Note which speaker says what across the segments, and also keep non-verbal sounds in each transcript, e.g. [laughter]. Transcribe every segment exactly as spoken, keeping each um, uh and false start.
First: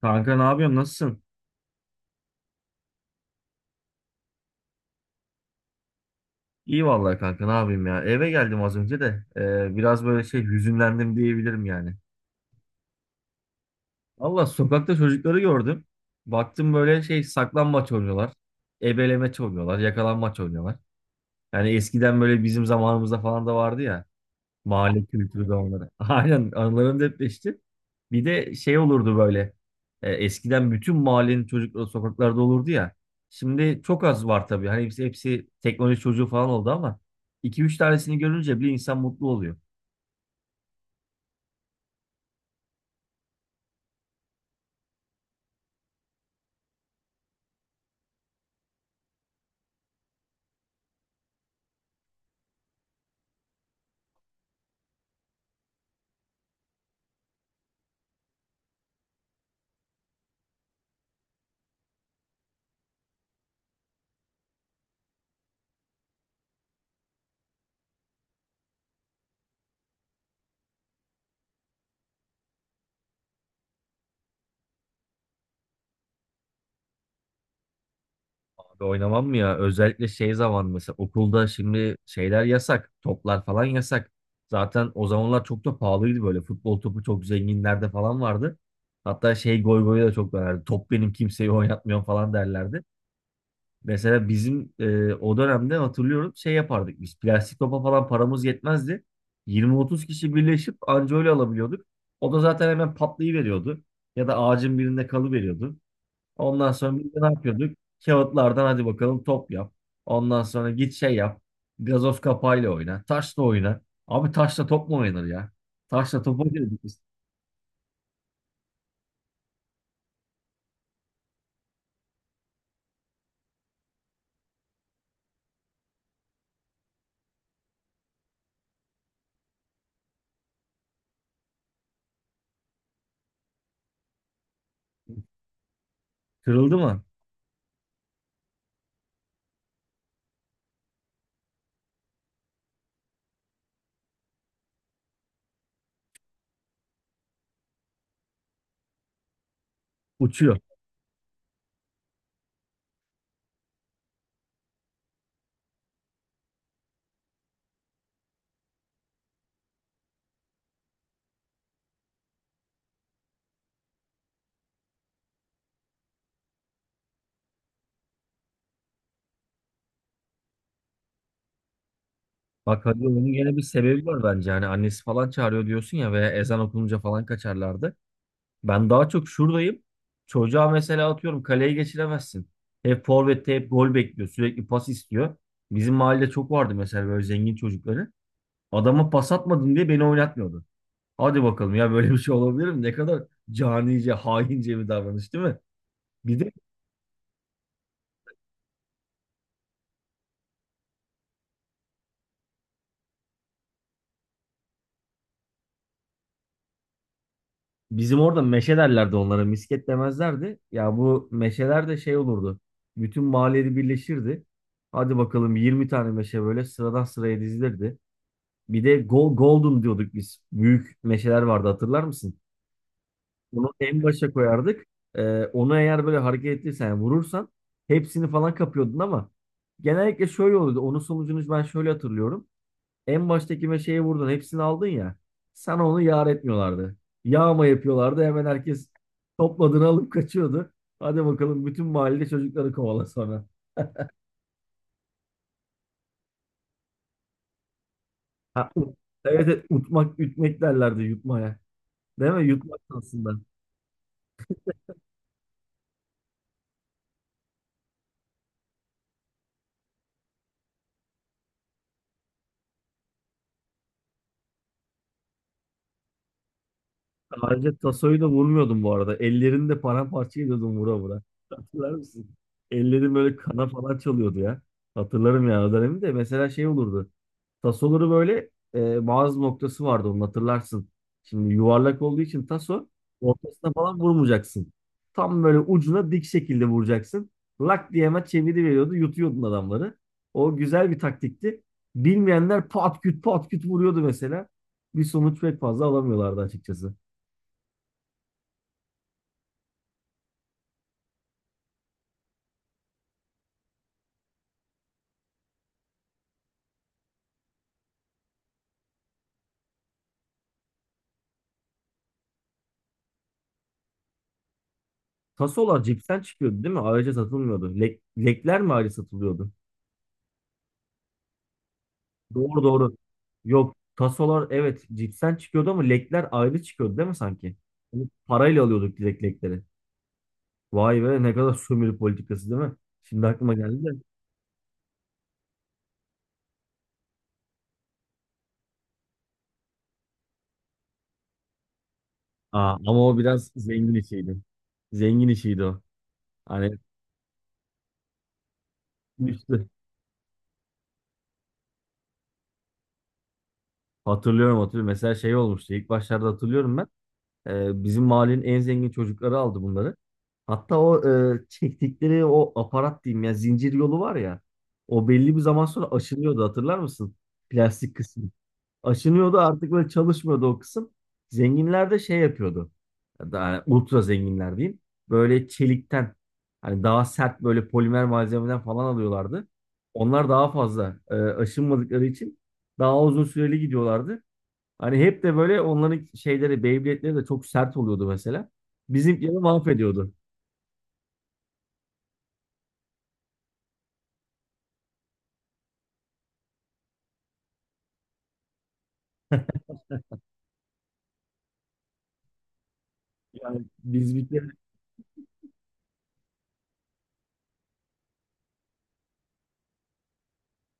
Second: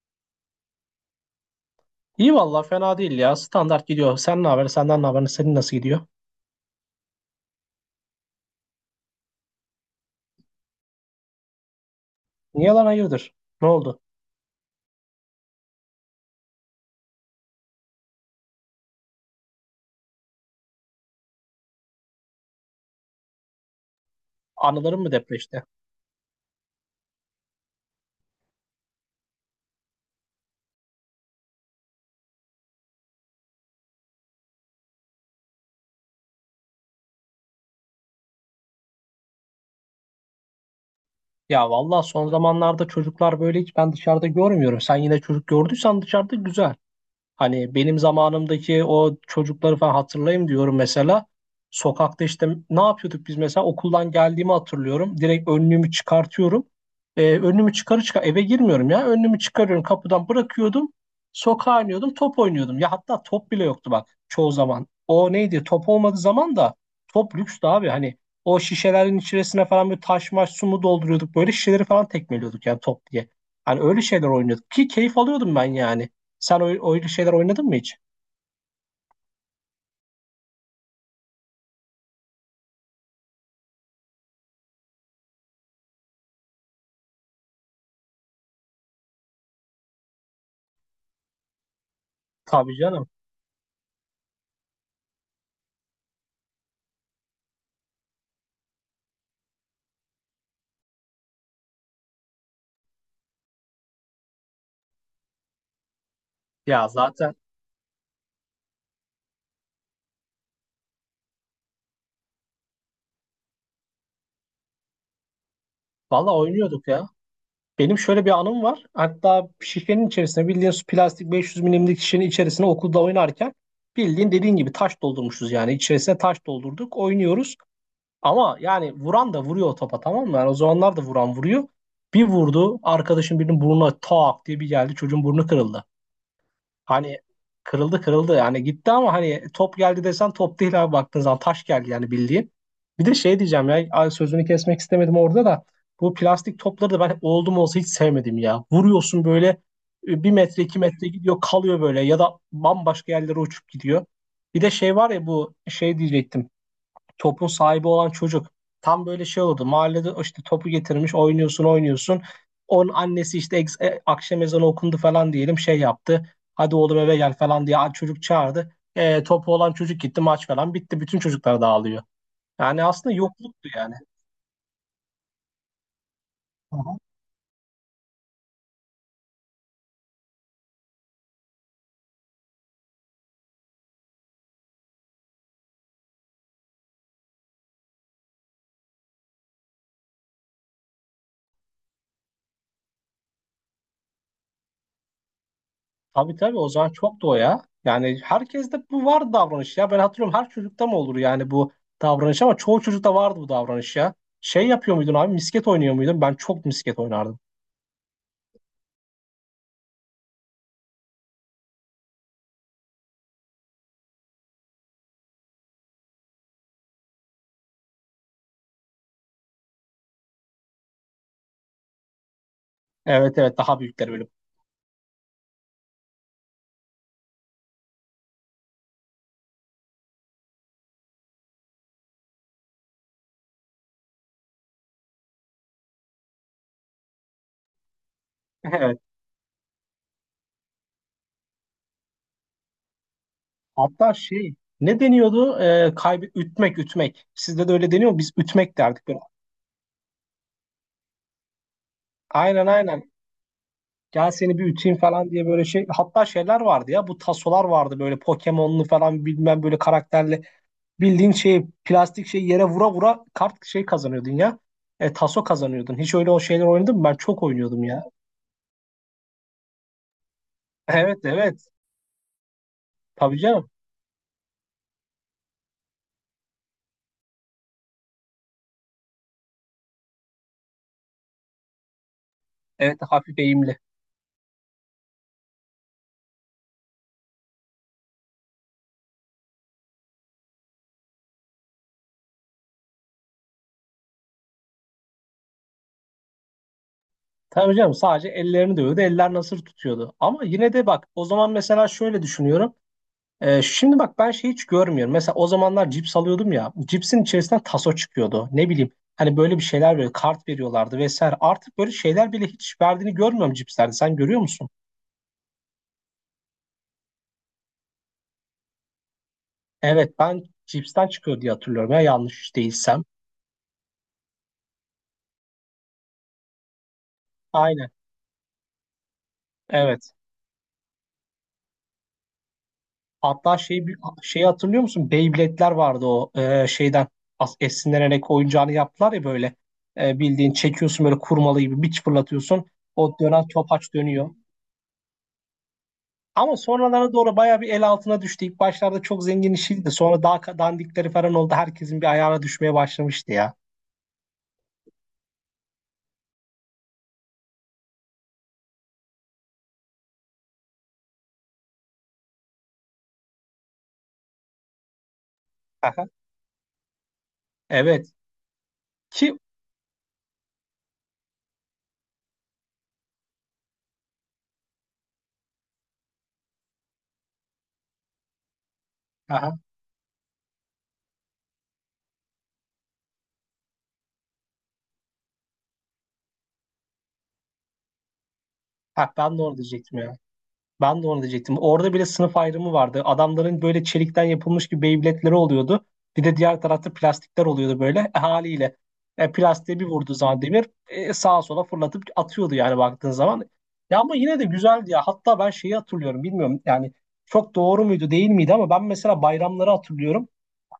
Speaker 1: Kanka ne yapıyorsun? Nasılsın?
Speaker 2: İyi valla fena değil ya. Standart gidiyor. Sen ne haber? Senden ne haber? Senin nasıl gidiyor?
Speaker 1: İyi vallahi kanka ne yapayım ya. Eve geldim az önce de e, biraz böyle şey hüzünlendim diyebilirim yani.
Speaker 2: Niye lan hayırdır? Ne oldu?
Speaker 1: Allah sokakta çocukları gördüm. Baktım böyle şey saklambaç oynuyorlar. Ebelemaç oynuyorlar. Yakalanmaç oynuyorlar. Yani eskiden böyle bizim zamanımızda falan da vardı ya.
Speaker 2: Anıların
Speaker 1: Mahalle
Speaker 2: mı
Speaker 1: kültürü de
Speaker 2: depreşti?
Speaker 1: onları. [laughs] Aynen anılarım depreşti. Bir de şey olurdu böyle. E, eskiden bütün mahallenin çocukları sokaklarda olurdu ya. Şimdi çok az var tabii. Hani hepsi, hepsi teknoloji çocuğu falan oldu ama iki üç tanesini görünce bir insan mutlu oluyor.
Speaker 2: Ya valla son zamanlarda çocuklar böyle hiç ben dışarıda görmüyorum. Sen yine çocuk gördüysen dışarıda güzel. Hani benim zamanımdaki o çocukları falan hatırlayayım diyorum mesela. Sokakta işte ne yapıyorduk biz mesela okuldan geldiğimi hatırlıyorum. Direkt önlüğümü çıkartıyorum. Ee, önlüğümü çıkarı çıkar eve girmiyorum ya. Önlüğümü çıkarıyorum kapıdan bırakıyordum. Sokağa iniyordum top oynuyordum. Ya hatta top bile yoktu bak çoğu zaman. O neydi top olmadığı zaman da top lükstü abi. Hani o şişelerin içerisine falan böyle taş maş su mu dolduruyorduk. Böyle şişeleri falan tekmeliyorduk yani top diye. Hani öyle şeyler oynuyorduk ki keyif alıyordum ben yani. Sen oy- oyun şeyler oynadın mı hiç?
Speaker 1: Abi oynamam mı ya? Özellikle şey zaman mesela okulda şimdi şeyler yasak. Toplar falan yasak. Zaten o zamanlar çok da pahalıydı böyle. Futbol topu çok zenginlerde falan vardı. Hatta şey goy goyu da çok dönerdi. Top benim kimseyi oynatmıyorum falan
Speaker 2: Tabii
Speaker 1: derlerdi.
Speaker 2: canım.
Speaker 1: Mesela bizim e, o dönemde hatırlıyorum şey yapardık biz. Plastik topa falan paramız yetmezdi. yirmi otuz kişi birleşip anca öyle alabiliyorduk. O da zaten hemen patlayıveriyordu. Ya da ağacın birinde kalıveriyordu. Ondan
Speaker 2: Ya
Speaker 1: sonra biz de ne
Speaker 2: zaten
Speaker 1: yapıyorduk? Kağıtlardan hadi bakalım top yap. Ondan sonra git şey yap. Gazoz kapağıyla oyna. Taşla oyna. Abi taşla top mu oynanır ya? Taşla
Speaker 2: valla
Speaker 1: top oynuyorduk
Speaker 2: oynuyorduk
Speaker 1: biz.
Speaker 2: ya. Benim şöyle bir anım var. Hatta şişenin içerisine bildiğin plastik beş yüz milimlik şişenin içerisine okulda oynarken bildiğin dediğin gibi taş doldurmuşuz yani. İçerisine taş doldurduk. Oynuyoruz. Ama yani vuran da vuruyor o topa, tamam mı? Yani o zamanlar da vuran vuruyor. Bir vurdu arkadaşın birinin burnuna tak diye bir geldi, çocuğun burnu kırıldı.
Speaker 1: Kırıldı mı?
Speaker 2: Hani kırıldı kırıldı yani gitti ama hani top geldi desen top değil abi, baktığın zaman taş geldi yani, bildiğin. Bir de şey diyeceğim ya, ay sözünü kesmek istemedim orada da bu plastik topları da ben oldum olsa hiç sevmedim ya. Vuruyorsun böyle, e, bir
Speaker 1: Uçuyor.
Speaker 2: metre iki metre gidiyor kalıyor böyle, ya da bambaşka yerlere uçup gidiyor. Bir de şey var ya, bu şey diyecektim, topun sahibi olan çocuk tam böyle şey oldu. Mahallede işte topu getirmiş, oynuyorsun oynuyorsun. Onun annesi işte ex- e, akşam ezanı okundu falan diyelim, şey yaptı. Hadi oğlum eve gel falan diye çocuk çağırdı. E, topu olan çocuk gitti, maç falan bitti. Bütün çocuklar dağılıyor. Yani
Speaker 1: Bak hadi
Speaker 2: aslında
Speaker 1: onun gene bir
Speaker 2: yokluktu yani.
Speaker 1: sebebi var bence. Hani annesi falan çağırıyor diyorsun ya veya ezan
Speaker 2: Hı
Speaker 1: okununca
Speaker 2: hı.
Speaker 1: falan kaçarlardı. Ben daha çok şuradayım. Çocuğa mesela atıyorum kaleye geçiremezsin. Hep forvette hep gol bekliyor. Sürekli pas istiyor. Bizim mahallede çok vardı mesela böyle zengin çocukları. Adama pas atmadın diye beni oynatmıyordu. Hadi bakalım ya böyle bir şey olabilir mi? Ne kadar canice, haince bir davranış değil mi?
Speaker 2: Tabii
Speaker 1: Bir de
Speaker 2: tabii o zaman çoktu o ya. Yani herkeste bu vardı davranış ya. Ben hatırlıyorum, her çocukta mı olur yani bu davranış, ama çoğu çocukta vardı bu davranış ya. Şey yapıyor muydun abi, misket oynuyor muydun? Ben çok misket oynardım.
Speaker 1: bizim orada meşe derlerdi onlara. Misket demezlerdi. Ya bu meşeler de şey olurdu. Bütün mahalleli birleşirdi. Hadi bakalım yirmi tane meşe böyle sıradan sıraya dizilirdi. Bir de Go- Golden diyorduk biz. Büyük meşeler vardı hatırlar mısın?
Speaker 2: Evet evet,
Speaker 1: Onu
Speaker 2: daha
Speaker 1: en
Speaker 2: büyükler böyle.
Speaker 1: başa koyardık. Ee, onu eğer böyle hareket ettiysen yani vurursan hepsini falan kapıyordun ama genellikle şöyle oluyordu. Onun sonucunu ben şöyle hatırlıyorum. En baştaki meşeyi vurdun hepsini aldın ya. Sana onu yar etmiyorlardı. Yağma yapıyorlardı. Hemen
Speaker 2: [laughs]
Speaker 1: herkes
Speaker 2: Evet.
Speaker 1: topladığını alıp kaçıyordu. Hadi bakalım bütün mahalle çocukları kovala sonra.
Speaker 2: Hatta şey, ne deniyordu? Ee, kaybı ütmek ütmek. Sizde de öyle deniyor mu? Biz
Speaker 1: Ha,
Speaker 2: ütmek
Speaker 1: ut-
Speaker 2: derdik böyle.
Speaker 1: evet, evet, utmak, ütmek derlerdi yutmaya. Değil mi?
Speaker 2: Aynen
Speaker 1: Yutmak
Speaker 2: aynen.
Speaker 1: aslında.
Speaker 2: Gel seni bir üteyim falan diye böyle şey. Hatta şeyler vardı ya, bu tasolar vardı böyle Pokemon'lu falan bilmem böyle karakterli. Bildiğin şey plastik şey yere vura vura kart şey kazanıyordun ya. E, taso kazanıyordun. Hiç öyle o şeyler oynadın mı? Ben çok
Speaker 1: Sadece
Speaker 2: oynuyordum ya. [laughs]
Speaker 1: tasoyu da vurmuyordum bu arada. Ellerini de paramparça ediyordum vura vura.
Speaker 2: Evet evet.
Speaker 1: Hatırlar mısın? Ellerim böyle
Speaker 2: Tabii
Speaker 1: kana
Speaker 2: canım.
Speaker 1: falan çalıyordu ya. Hatırlarım ya o dönemi de. Mesela şey olurdu. Tasoları böyle e, bazı noktası vardı onun hatırlarsın. Şimdi yuvarlak olduğu için taso
Speaker 2: Evet hafif
Speaker 1: ortasına
Speaker 2: eğimli.
Speaker 1: falan vurmayacaksın. Tam böyle ucuna dik şekilde vuracaksın. Lak diye hemen çeviri veriyordu. Yutuyordun adamları. O güzel bir taktikti. Bilmeyenler pat küt pat küt vuruyordu mesela. Bir sonuç pek fazla alamıyorlardı açıkçası.
Speaker 2: Tabii canım, sadece ellerini dövüyordu. Eller nasır tutuyordu. Ama yine de bak, o zaman mesela şöyle düşünüyorum. Ee, şimdi bak ben şey hiç görmüyorum. Mesela o zamanlar cips alıyordum ya. Cipsin içerisinden taso çıkıyordu. Ne bileyim hani böyle bir şeyler, böyle kart veriyorlardı vesaire. Artık böyle şeyler bile hiç verdiğini görmüyorum cipslerde. Sen görüyor musun?
Speaker 1: Tasolar cipsen çıkıyordu değil mi? Ayrıca satılmıyordu. Lek, lekler mi ayrı satılıyordu?
Speaker 2: Evet, ben cipsten çıkıyor diye hatırlıyorum ya, yanlış
Speaker 1: Doğru doğru.
Speaker 2: değilsem.
Speaker 1: Yok. Tasolar evet cipsen çıkıyordu ama lekler ayrı çıkıyordu değil mi sanki?
Speaker 2: Aynen.
Speaker 1: Onu parayla alıyorduk direkt lekleri.
Speaker 2: Evet.
Speaker 1: Vay be ne kadar sömürü politikası değil mi? Şimdi aklıma
Speaker 2: Hatta
Speaker 1: geldi
Speaker 2: şey,
Speaker 1: de.
Speaker 2: şeyi hatırlıyor musun? Beyblade'ler vardı, o e, şeyden as- esinlenerek oyuncağını yaptılar ya böyle. E, bildiğin çekiyorsun böyle kurmalı gibi, bir fırlatıyorsun.
Speaker 1: Aa, ama
Speaker 2: O
Speaker 1: o
Speaker 2: dönen
Speaker 1: biraz zengin
Speaker 2: topaç dönüyor.
Speaker 1: işiydi. Zengin işiydi o.
Speaker 2: Ama
Speaker 1: Hani
Speaker 2: sonralara doğru bayağı bir el altına düştü. İlk başlarda çok zengin
Speaker 1: üstü.
Speaker 2: işiydi. Sonra daha ka- dandikleri falan oldu. Herkesin bir ayağına düşmeye başlamıştı ya.
Speaker 1: Hatırlıyorum hatırlıyorum. Mesela şey olmuştu. İlk başlarda hatırlıyorum ben. Ee, bizim mahallenin en zengin çocukları aldı bunları. Hatta o e, çektikleri o aparat diyeyim ya zincir yolu var ya. O belli bir zaman sonra
Speaker 2: Aha,
Speaker 1: aşınıyordu hatırlar mısın? Plastik
Speaker 2: evet.
Speaker 1: kısmı. Aşınıyordu
Speaker 2: Ki
Speaker 1: artık böyle çalışmıyordu o kısım. Zenginler de şey yapıyordu. Yani ultra zenginler diyeyim. Böyle çelikten hani daha sert böyle polimer malzemeden falan alıyorlardı.
Speaker 2: aha,
Speaker 1: Onlar daha fazla e, aşınmadıkları için daha uzun süreli gidiyorlardı. Hani hep de böyle onların şeyleri, Beyblade'leri de çok sert oluyordu mesela.
Speaker 2: ha, Ben
Speaker 1: Bizimkileri
Speaker 2: de onu diyecektim
Speaker 1: mahvediyordu.
Speaker 2: ya. Ben de onu diyecektim. Orada bile sınıf ayrımı vardı. Adamların böyle çelikten yapılmış gibi Beyblade'leri oluyordu. Bir de diğer tarafta plastikler oluyordu böyle E, haliyle. E, plastiğe bir vurduğu zaman demir e, sağa sola fırlatıp atıyordu yani, baktığın zaman.
Speaker 1: Yani
Speaker 2: Ya ama yine de
Speaker 1: bizimkileri
Speaker 2: güzeldi ya. Hatta ben şeyi hatırlıyorum. Bilmiyorum yani, çok doğru muydu değil miydi, ama ben mesela bayramları hatırlıyorum.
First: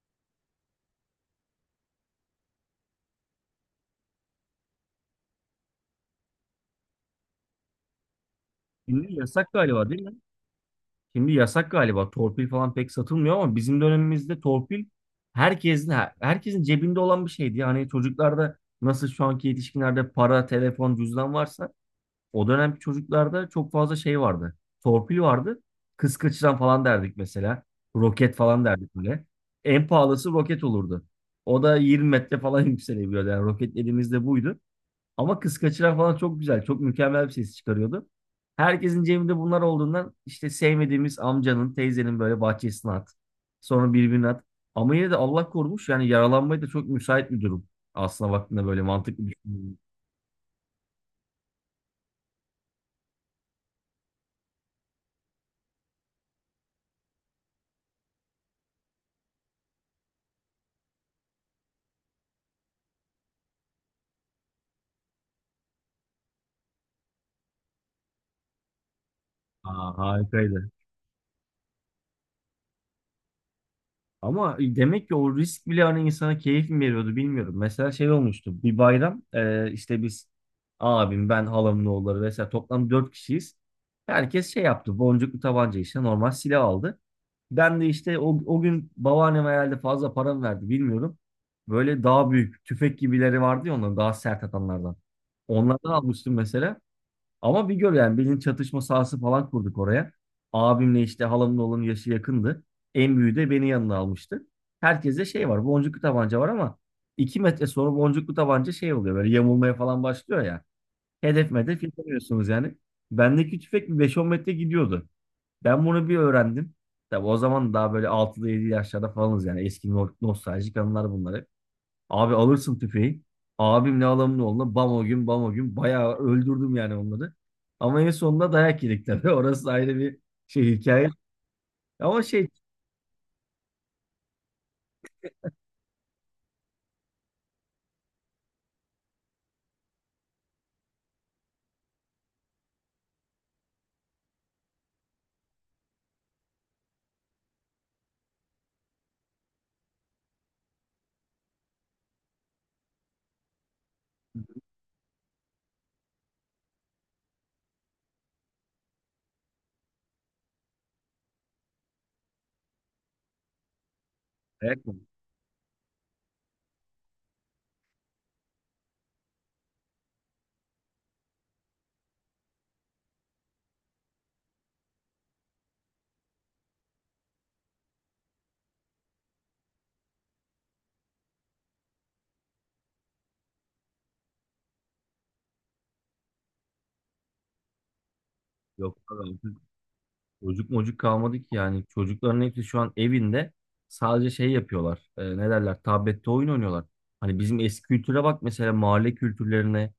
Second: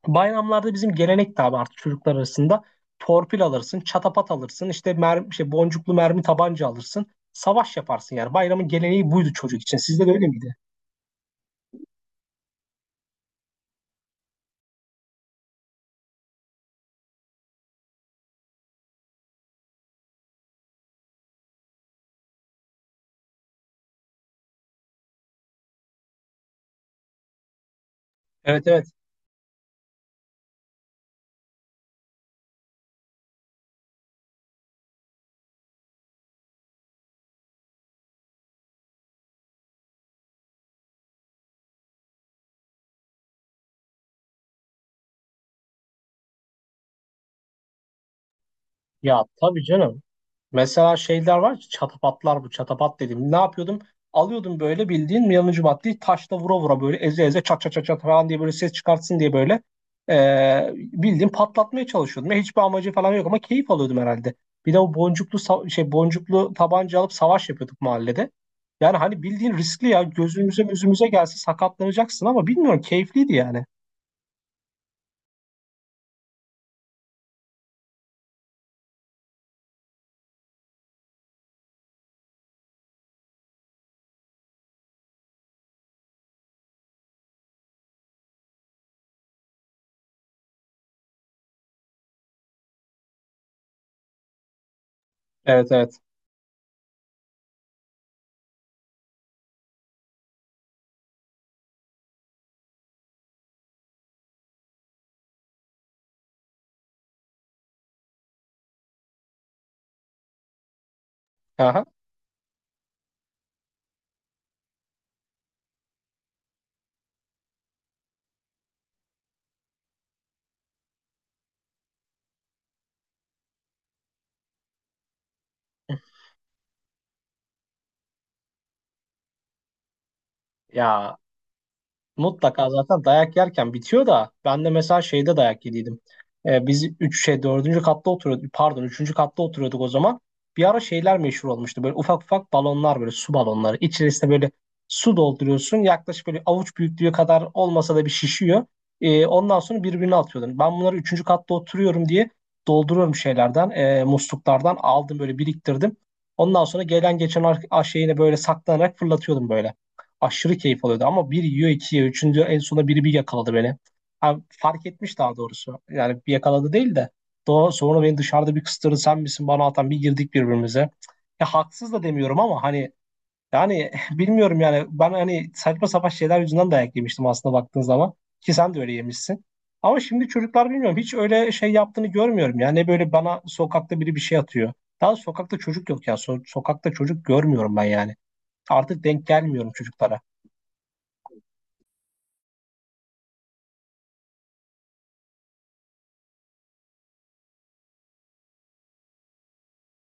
Speaker 2: Bayramlarda bizim gelenek de abi, artık çocuklar arasında torpil alırsın, çatapat alırsın, işte mermi, işte boncuklu mermi tabanca alırsın. Savaş yaparsın yani. Bayramın geleneği
Speaker 1: şimdi
Speaker 2: buydu
Speaker 1: yasak
Speaker 2: çocuk için.
Speaker 1: galiba değil
Speaker 2: Sizde de
Speaker 1: mi?
Speaker 2: öyle miydi?
Speaker 1: Şimdi yasak galiba. Torpil falan pek satılmıyor ama bizim dönemimizde torpil herkesin herkesin cebinde olan bir şeydi. Yani çocuklarda nasıl şu anki yetişkinlerde para, telefon, cüzdan varsa. O dönemki çocuklarda çok fazla şey vardı. Torpil vardı. Kız kaçıran falan derdik mesela. Roket
Speaker 2: Evet
Speaker 1: falan
Speaker 2: evet.
Speaker 1: derdik böyle. En pahalısı roket olurdu. O da yirmi metre falan [laughs] yükselebiliyordu. Yani roket elimizde buydu. Ama kız kaçıran falan çok güzel. Çok mükemmel bir ses çıkarıyordu. Herkesin cebinde bunlar olduğundan işte sevmediğimiz amcanın, teyzenin böyle bahçesine at. Sonra birbirine at. Ama yine de Allah korumuş. Yani yaralanmaya da çok müsait bir durum. Aslına baktığında böyle
Speaker 2: Ya
Speaker 1: mantıklı
Speaker 2: tabii
Speaker 1: düşünüyorum.
Speaker 2: canım. Mesela şeyler var ki çatapatlar, bu çatapat dedim, ne yapıyordum? Alıyordum böyle bildiğin yanıcı maddeyi, taşla vura vura, böyle eze eze çat çat çat çat falan diye, böyle ses çıkartsın diye böyle eee bildiğin patlatmaya çalışıyordum. Ya, hiçbir amacı falan yok ama keyif alıyordum herhalde. Bir de o boncuklu sa- şey boncuklu tabanca alıp savaş yapıyorduk mahallede. Yani hani bildiğin riskli
Speaker 1: Aa,
Speaker 2: ya, gözümüze
Speaker 1: harikaydı.
Speaker 2: gözümüze gelse sakatlanacaksın ama bilmiyorum, keyifliydi yani.
Speaker 1: Ama demek ki o risk bile hani insana keyif mi veriyordu bilmiyorum. Mesela şey olmuştu. Bir bayram e, işte biz abim, ben, halamın oğulları vesaire toplam dört kişiyiz. Herkes şey yaptı. Boncuklu tabanca işte normal silah aldı. Ben de işte o, o gün babaannem herhalde fazla para mı verdi bilmiyorum. Böyle daha büyük tüfek gibileri vardı ya onların daha sert atanlardan.
Speaker 2: Evet evet.
Speaker 1: Onlardan almıştım mesela. Ama bir gör yani bilin çatışma sahası falan kurduk oraya. Abimle işte halamın oğlunun yaşı yakındı. En büyüğü de beni yanına almıştı. Herkese şey var boncuklu tabanca var ama iki metre sonra boncuklu tabanca şey oluyor böyle yamulmaya falan başlıyor ya. Hedef
Speaker 2: Aha.
Speaker 1: medef yapamıyorsunuz yani. Bendeki tüfek bir beş on metre gidiyordu. Ben bunu bir öğrendim. Tabi o zaman daha böyle altıda yedi yaşlarda falanız yani eski no- nostaljik anılar bunları. Abi alırsın tüfeği. Abimle alamın oğluna bam o gün bam o gün bayağı öldürdüm yani onları. Ama en sonunda dayak yedik tabii. [laughs] Orası ayrı bir şey hikaye.
Speaker 2: Ya
Speaker 1: Ama şey
Speaker 2: mutlaka zaten dayak yerken bitiyor da, ben de mesela şeyde dayak yediydim. Ee, biz üç şey dördüncü katta oturuyorduk, pardon üçüncü katta oturuyorduk o zaman. Bir ara şeyler meşhur olmuştu, böyle ufak ufak balonlar, böyle su balonları. İçerisine böyle su dolduruyorsun, yaklaşık böyle avuç büyüklüğü kadar olmasa da bir şişiyor. Ee, ondan sonra birbirine atıyordun. Ben bunları üçüncü katta oturuyorum diye dolduruyorum şeylerden, e, musluklardan aldım böyle, biriktirdim. Ondan sonra gelen geçen ar- şeyine böyle saklanarak fırlatıyordum, böyle aşırı keyif alıyordu ama bir yiyor iki yiyor. Üçüncü en sona biri bir yakaladı beni. Ha, fark
Speaker 1: dayak mı?
Speaker 2: etmiş daha doğrusu. Yani bir yakaladı değil de. Daha sonra beni dışarıda bir kıstırdı, sen misin bana atan, bir girdik birbirimize. Ya haksız da demiyorum ama hani, yani [laughs] bilmiyorum yani, ben hani saçma sapan şeyler yüzünden dayak yemiştim aslında, baktığın zaman. Ki sen de öyle yemişsin. Ama şimdi çocuklar bilmiyorum, hiç öyle şey yaptığını görmüyorum. Yani böyle bana sokakta biri bir şey atıyor. Daha sokakta çocuk yok ya. So- sokakta çocuk görmüyorum ben yani.
Speaker 1: Yok
Speaker 2: Artık denk
Speaker 1: abi.
Speaker 2: gelmiyorum çocuklara.
Speaker 1: Çocuk mocuk kalmadı ki yani. Çocukların hepsi şu an evinde sadece şey yapıyorlar. E, ne derler? Tablette oyun oynuyorlar. Hani bizim eski kültüre bak mesela mahalle kültürlerine.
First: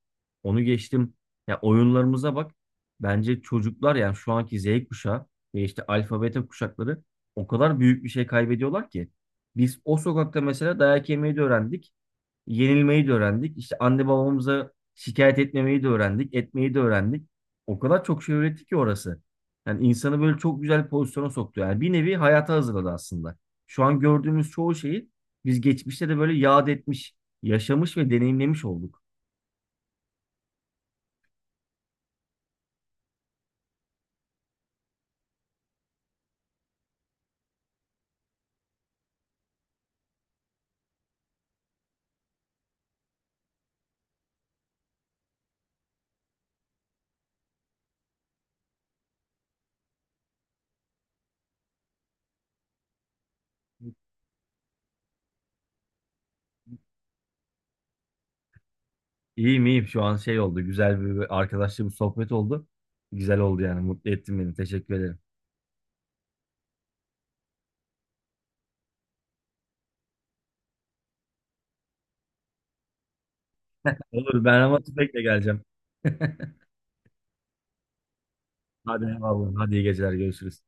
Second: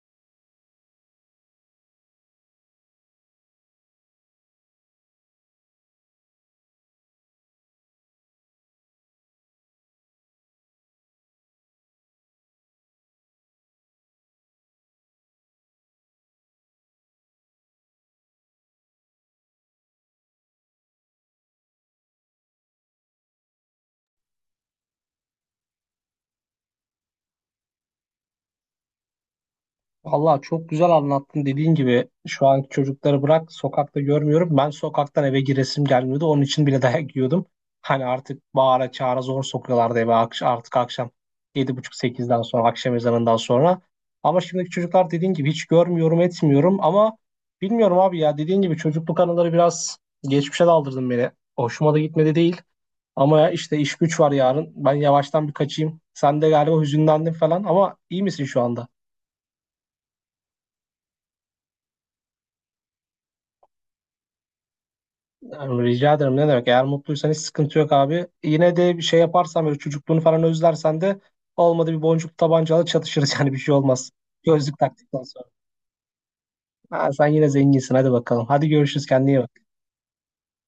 Speaker 1: Onu geçtim. Ya oyunlarımıza bak. Bence çocuklar yani şu anki Z kuşağı ve işte alfa beta kuşakları o kadar büyük bir şey kaybediyorlar ki. Biz o sokakta mesela dayak yemeyi de öğrendik yenilmeyi de öğrendik. İşte anne babamıza şikayet etmemeyi de öğrendik, etmeyi de öğrendik. O kadar çok şey öğretti ki orası. Yani insanı böyle çok güzel bir pozisyona soktu. Yani bir nevi hayata hazırladı aslında. Şu an gördüğümüz çoğu şeyi biz geçmişte de böyle yad etmiş, yaşamış ve deneyimlemiş olduk.
Speaker 2: Vallahi çok güzel anlattın, dediğin gibi şu anki çocukları bırak, sokakta görmüyorum. Ben sokaktan eve giresim gelmiyordu. Onun için bile [laughs] dayak yiyordum. Hani artık bağıra çağıra zor sokuyorlardı eve akş- artık akşam yedi buçuk sekizden sonra, akşam ezanından sonra. Ama şimdiki çocuklar dediğin gibi hiç görmüyorum etmiyorum ama bilmiyorum abi ya, dediğin gibi çocukluk anıları biraz geçmişe daldırdın beni. Hoşuma da gitmedi değil ama ya, işte iş güç var yarın, ben yavaştan bir kaçayım. Sen de galiba hüzünlendin falan ama iyi misin şu anda?
Speaker 1: İyiyim iyiyim şu an şey oldu. Güzel bir arkadaşla bir sohbet oldu. Güzel oldu yani. Mutlu ettin beni. Teşekkür ederim.
Speaker 2: Tamam, rica ederim, ne demek. Eğer mutluysan hiç sıkıntı yok abi. Yine de bir şey yaparsan, böyle çocukluğunu falan özlersen de, olmadı bir boncuk tabancalı çatışırız [laughs] yani, bir şey olmaz.
Speaker 1: Olur ben
Speaker 2: Gözlük
Speaker 1: ama tüfekle
Speaker 2: taktıktan sonra.
Speaker 1: geleceğim. [laughs]
Speaker 2: Ha, sen yine zenginsin, hadi bakalım. Hadi görüşürüz,
Speaker 1: Hadi
Speaker 2: kendine iyi
Speaker 1: eyvallah.
Speaker 2: bak.
Speaker 1: Hadi iyi geceler. Görüşürüz.